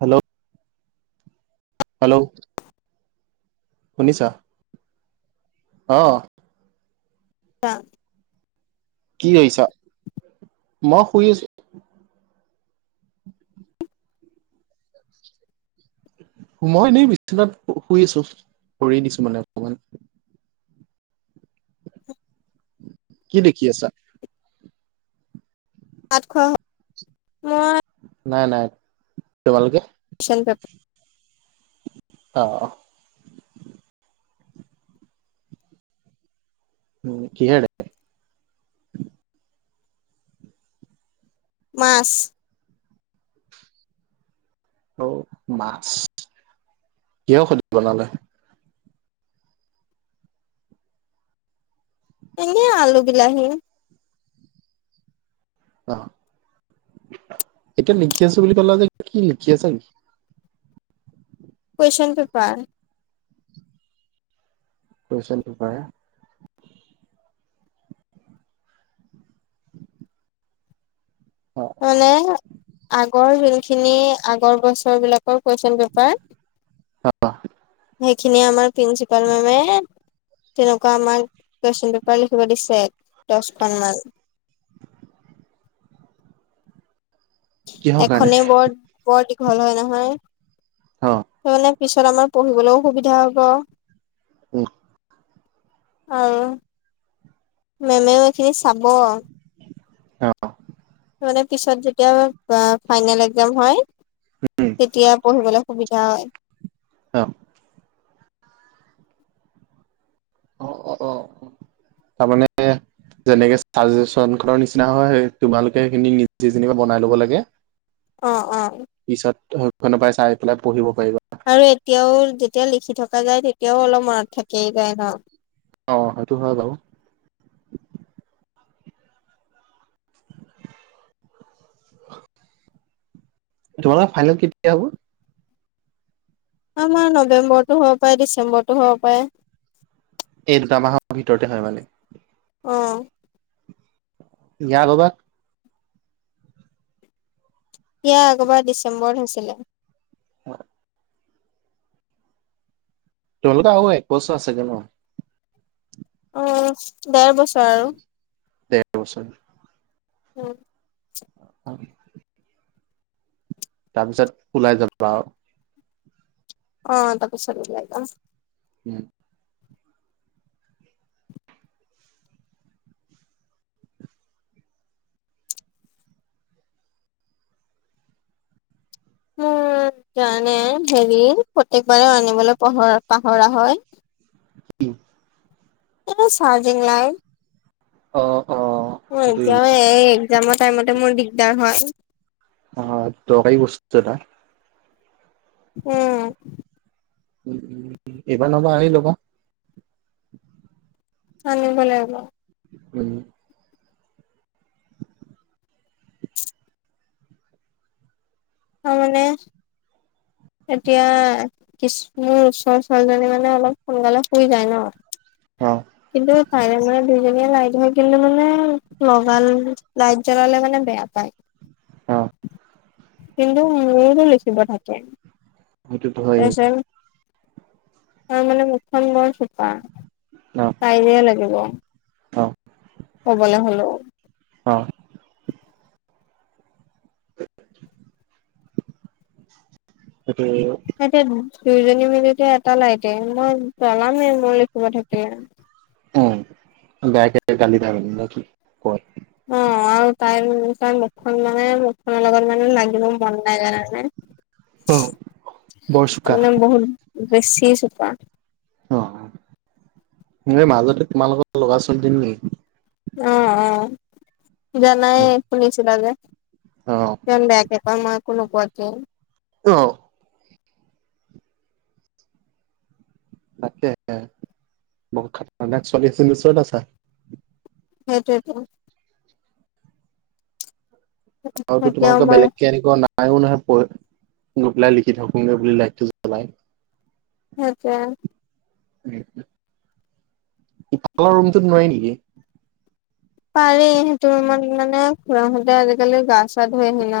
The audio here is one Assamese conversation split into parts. হেল্ল'? হেল্ল'? শুনিছা? অ'। [unintelligible] কি কৰিছা? মই শুই আছোঁ। মই এনেই বিচনাত শুই আছোঁ, পৰি দিছোঁ মানে অকমান। [inaudible] কি লেখি আছা? ভাত খোৱা হ'ল? মই নাই-নাই, তোমালোকে? কুয়েশ্বন পেপাৰ অ', অ'। উম, কি হেৰে? মাছ। অ', মাছ। কিয় সুধি বনালে? এনে আলু বিলাহী। অ', এতিয়া লিখি আছোঁ বুলি কলা যে কি লিখি আছা? Question paper. Question paper? অ'। মানে আগৰ সেইখিনি আগৰ বছৰ বিলাক কুয়েশ্বন পেপাৰ, সেখিনি আমাৰ প্ৰিন্সিপাল মেমে তেনেকুৱা আমাক কুৱেশন পেপাৰ লিখিব দিছে, দহখন মান। কিহৰ কাৰণে এখনেই বৰ-বৰ দীঘল হয় নহয়। অ মানে পিছত আমাৰ পঢ়িবলৈও সুবিধা হ'ব। উম। অৰো মেমেও এইখিনি চাব। অ'। মানে পিছত যেতিয়া আ, ফাইনেল এক্জাম হয়। উম। তেতিয়া পঢ়িবলৈ সুবিধা হয়। অ'। [inaudible] তাৰ মানে যেনেকে চাজেচ খনৰ নিচিনা হয়, সেই তোমালোকে সেইখিনি নিজে যেনিবা বনাই ল'ব লাগে? অ', অ'। পিছত শৈখনৰৰ পৰাই চাই পেলাই পঢ়িব পাৰিবা। আৰু এতিয়াও যেতিয়া লিখি থকা যায় তেতিয়াও অলপ মনত থাকেই যায় ন? অ', সেইটো হয় বাউ। তোমালোকৰ ফাইনেল কেতিয়া হ'ব? আমাৰ নৱেম্বৰতটো হ'ব, পাৰে ডিচেম্বৰতটো হ'ব পাৰে। এই দুটা মাহৰ ভিতৰতে হয় মানে? অ'। ইয়া বাবা সিয়া আগবাৰ ডিচেম্বৰ হৈছিলে। [unintelligible] তোলোকৰ আৰু একবছৰ আছেগে ন? অ ডেৰ বছৰ আৰু। ডেৰ বছৰ [unintelligible] হয়। তাৰপিছত ওলাই যাবা আও। অ' তপাছত উলাই যাম। উম। উম, জানানে হেৰি, প্ৰত্যেক বাৰে আনিবলৈ পহৰা পাহৰা হয়। [unintelligible] [unintelligible] চাৰ্জিং লাইত। অ অ। অ সেইটো এতিয়া এই এক্জামৰ টাইমতে মোৰ দিগদাৰ হয়। অ দৰকাৰী বস্তু এটা। উম। উম এইবাৰ নহবা আনি লবা। আনিব লাগিব। উম। অ মানে, এতিয়া ইছ, মোৰ ওচৰ ছোৱালীজনী মানে অলপ সোনকালে শুই যায় ন অ। কিন্তু তাই মানে দুইজনীয়ে লাইট হৈ কিন্তু মানে লগালে, লাইট জ্বলালে মানে বেয়া পায়। [inaudible] অ'। কিন্তু মোৰটো লিখিব থাকে। সেইটোতো হয়েই তাৰপিছত, তাই মানে মুথ‌ খন বৰ চোকা। অ। কাইযিয়া লাগিব অ। ক'বলে হলেও। অ। [inaudible] সেইটো [unintelligible] এ এতিয়া দুইজনী মিলিতে এটা লাইটে, মই জ্বলামেই মোৰ লিখিব থাকিলে। উম বেয়াকে গালি [unintelligible] দি থাকে নেকি তোক কয়? অ আৰু তাই, তাই মুখখন মানে মুখখনৰ লগত লাগিব মন নাই, জানানে। অ বৰ চোকা তাৰমানে বহুত, বেছি চোকা। অ', মাজতে তোমালোকৰ লগত লগা ছোৱালীজনী নেকি? অ-অ, জানাই শুনিছিলা যে! অ'। ইমান বেয়াকে কয় মই একো নোকোৱাকেই। অ [unintelligible] বাদ দে, [unintelligible] বহুত খাতাৰ্নাক ছোৱালী এজনীৰ ওচৰত আছা। সেইটোৱেইটো। আৰু টো এতিয়াও তোমোলোকে মই বেলেগ কেনেকুৱা পায়ো নহয় পঢ়, গৈপেলাই লিখি থাকোগে বুলি, লাইটটো জ্বলাই। [unintelligible] [unintelligible] ইফালৰ ৰুমতোট নোৱাৰি নেকি। পাৰি সেইটো ৰুমত মানে খুৰাহঁতে আজিকালি গা চা ধুই আহি ন,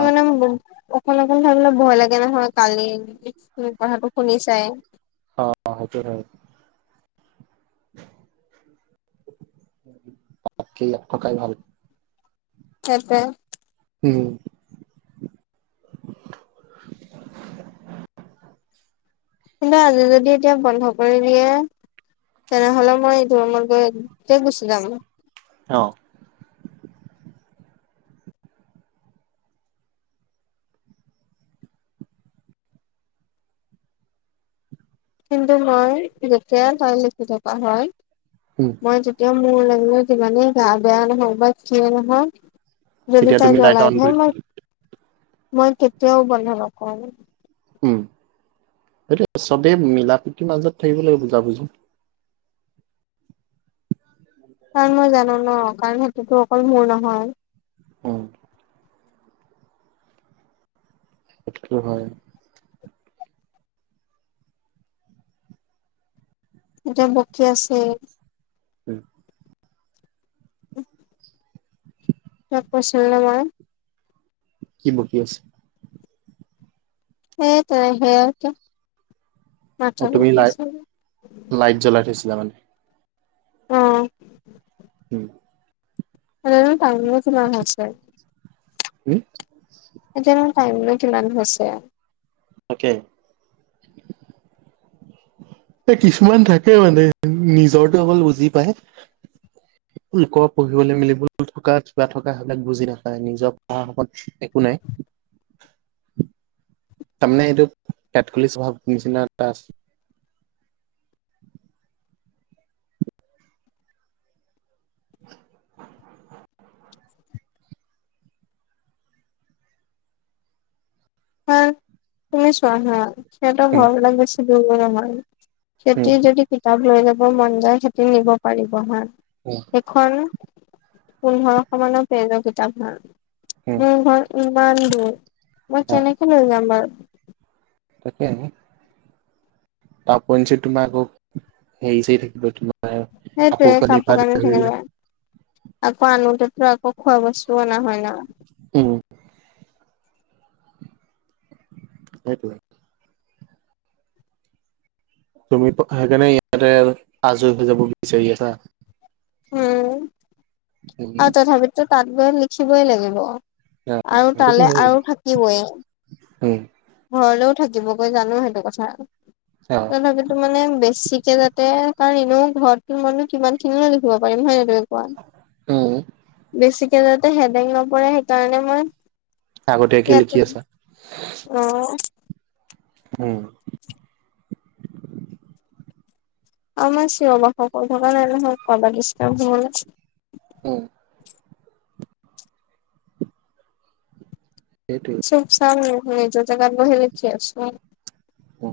অ মোৰ বহুত, অকলে অকলে থাকিবলে ভয় লাগে নহয় কালি কথাটো শুনি চাই। অ সেইটো হয়। তাতকে নথকাই ভাল। সেইটোৱে। উম, কিন্তু আজি যদি এতিয়া বন্ধ কৰি দিয়ে। তেনেহ'লে মই ৰুমত গৈ গুচি যাম। অ কিন্তু মই যেতিয়াাই তাত লিখি থকা হয়। উম মই যেতিয়া মোৰ লাগিলে যিমানেই গা বেয়া নহওক বা যিয়ে নহওক। যদি তেতিয়া তাই তুমি লাইট জ্বলাই অন থৈ কৰি থব মই লাগিব মই কেতিয়াও বন্ধ নকৰো। উম সেইটো চবেই মিলা প্ৰীতিৰ মাজত থাকিব লাগিব বুজাবুজি। কাৰণ মই জানো ন কাৰণ সেইটোতো অকল মোৰ নহয়। উম সেইটো হয়। এতিয়া বকী আছে। উম। [unintelligible] তাক কৈছিলোনে মই। কি বকি আছে। সেই তেনে সেইয়াটো। অ তুমি লাইট, লাইট জ্বলাই থৈছিলা মানে। অ উম, এনেনো তাই [unintelligible] উম। এতিয়ানো টাইমনো কিমান হৈছে? তাকে। এ কিছুমান থাকে মানে নিজৰটো অকল বুজি পায়। একো ইক পঢ়িবলে মিলিব থকা কিবা থকা সেইবিলাক বুজি নাপায় নিজৰ পঢ়া সময়ত, একো নাই। তামানে এইটোত পেতকুলি স্বভাৱ নিচিনা এটা আছে। হয় তুমি চোৱা হা সেত উম ঘৰ বিলাক বেছি দূৰ নহয়। উম সেতি যদি কিতাপ লৈ যাব মন যায় সেতি নিব পাৰিব হা। উম, এখন পোন্ধৰশ মানৰ পেজৰ কিতাপ উম হয় মোৰ ঘৰ, ইমান দূৰ মই অ কেনেকে লৈ যাম বাৰু তাকে হে। তাৰ ওপৰেঞ্চি তোমাৰ আকৌ হেই চেই থাকিব। সেইটোৱে কানিৰ পৰা কাপোৰ কানি ধৰি থাকি লৈ যায়। আকৌ আনোতেতো আকৌ খোৱা বস্তুও অনা হয় ন। উম। সেইটোৱে। তুমি সেইকাণে ইয়াতে আজৰি হৈ যাব বিচাৰি আছা। উম [unintelligible] আৰু তথাপিতো তাত গৈ লিখিবই লাগিব অ আৰু সেইটোতো তালে হয়েই আৰু থাকিবই। উম। ঘৰলেও থাকিবগৈ জানো সেইটো কথা। [unintelligible] তথাপিতো মানে বেছিকে যাতে কাৰণ এনেও ঘৰতনো মইনো কিমানখিনিনো লিখিব পাৰিম, হয় নাই? তুমি কোৱা উম। বেছিকে যাতে হেদেক নপৰে, সেইকাৰণে মই আগতীয়াকে ইয়াতে লিখি আছা? অ'। উম। আমাৰ চিঞৰ বাসৰ কৰি থকা নাই নহয় কাৰবাৰ দিষ্টাব হবলৈ। উম। সেইটোৱে। [unintelligible] নিজৰ জেগাত বহি লিখি আছোঁ। উ।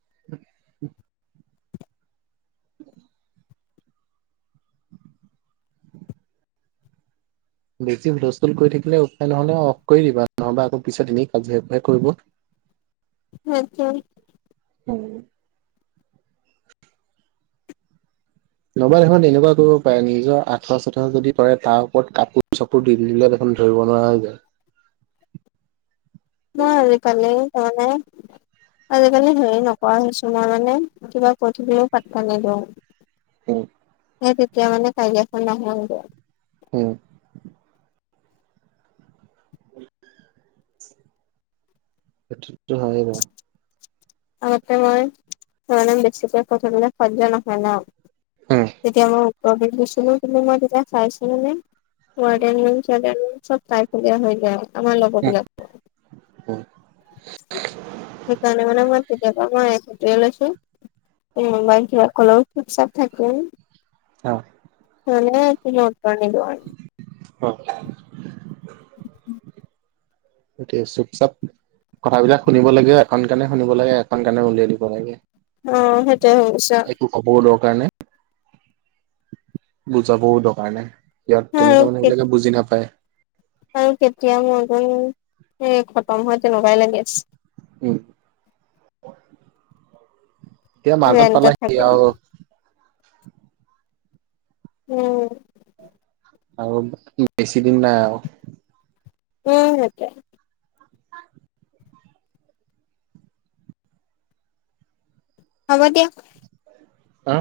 [unintelligible] বেছি হুলস্থুল কৰি থাকিলে উপায় নহ'লে অফ কৰি দিবা নহবা আকৌ পিছত এনে কাজিয়া সূপাহে কৰিব। সেটোৱে। [unintelligible] উম। নবা দেখোন এনেকুৱা কৰিব পাৰে, নিজৰ আঠাৱা- চাঠুৱা যদি পৰে তাৰ ওপৰত কাপোৰ চ দি দিলে দেখোন ধৰিব নোৱাৰা হৈ যায়। মই আজি কালি [unintelligible] আজিকালি হেৰি নকৰা হৈছোঁ মই মানে, কিবা কৈ থাকিলেও পাতটা নিদিও। উম। সেই তেতিয়া মানে কাজিয়াখন নহয় [unintelligible] হুম। সেটো হয় বাৰু। আগতে মই মানে বেছিকৈ কথা কলে শৈয্য নহয় ন? উম, তেতিয়া মই উত্তৰ দি দিছিলোঁ। কিন্তু মই তেতিয়া চাইছিলোঁ নে? [unintelligible] ৱাৰ্দেন সাদেন [unintelligible] চব তাই ফলীয়া হৈ যায়। আমাৰ লগৰ উম, বিলাকো। সেইকাৰণে মানে মই এতিয়াবা মই সেইটোৱে লৈছো। [unintelligible] কোনবাই কিবা কলেও চুপ- চাপ থাকোঁ। অ'। মানে আ কি ম কিব। [unintelligible] অ'। উম। গ চুপ চাপ। কথাবিলাক শুনিব লাগে এখন কানে শুনিব লাগে এখন কানে উলিয়াই দিব লাগে। অ', সেইটোৱে হৈছে। একো কবও দৰকাৰ নাই। বুজাবও দৰকাৰ নাই, ইয়াত আৰু তেনেকুৱা মানুহ বিলাকে বুজি নাপায়। আৰু কেতিয়া মোৰ গুণ এ খতম হয় তেনেকুৱাই লাগি আছে। উম। এতিয়া মাজত ৰেন্টত পালাহি থাকিম আউ উম। আৰু বেছি দিন নাই আউ। উম, সেইটোৱেই। হ'ব দিয়া। হা।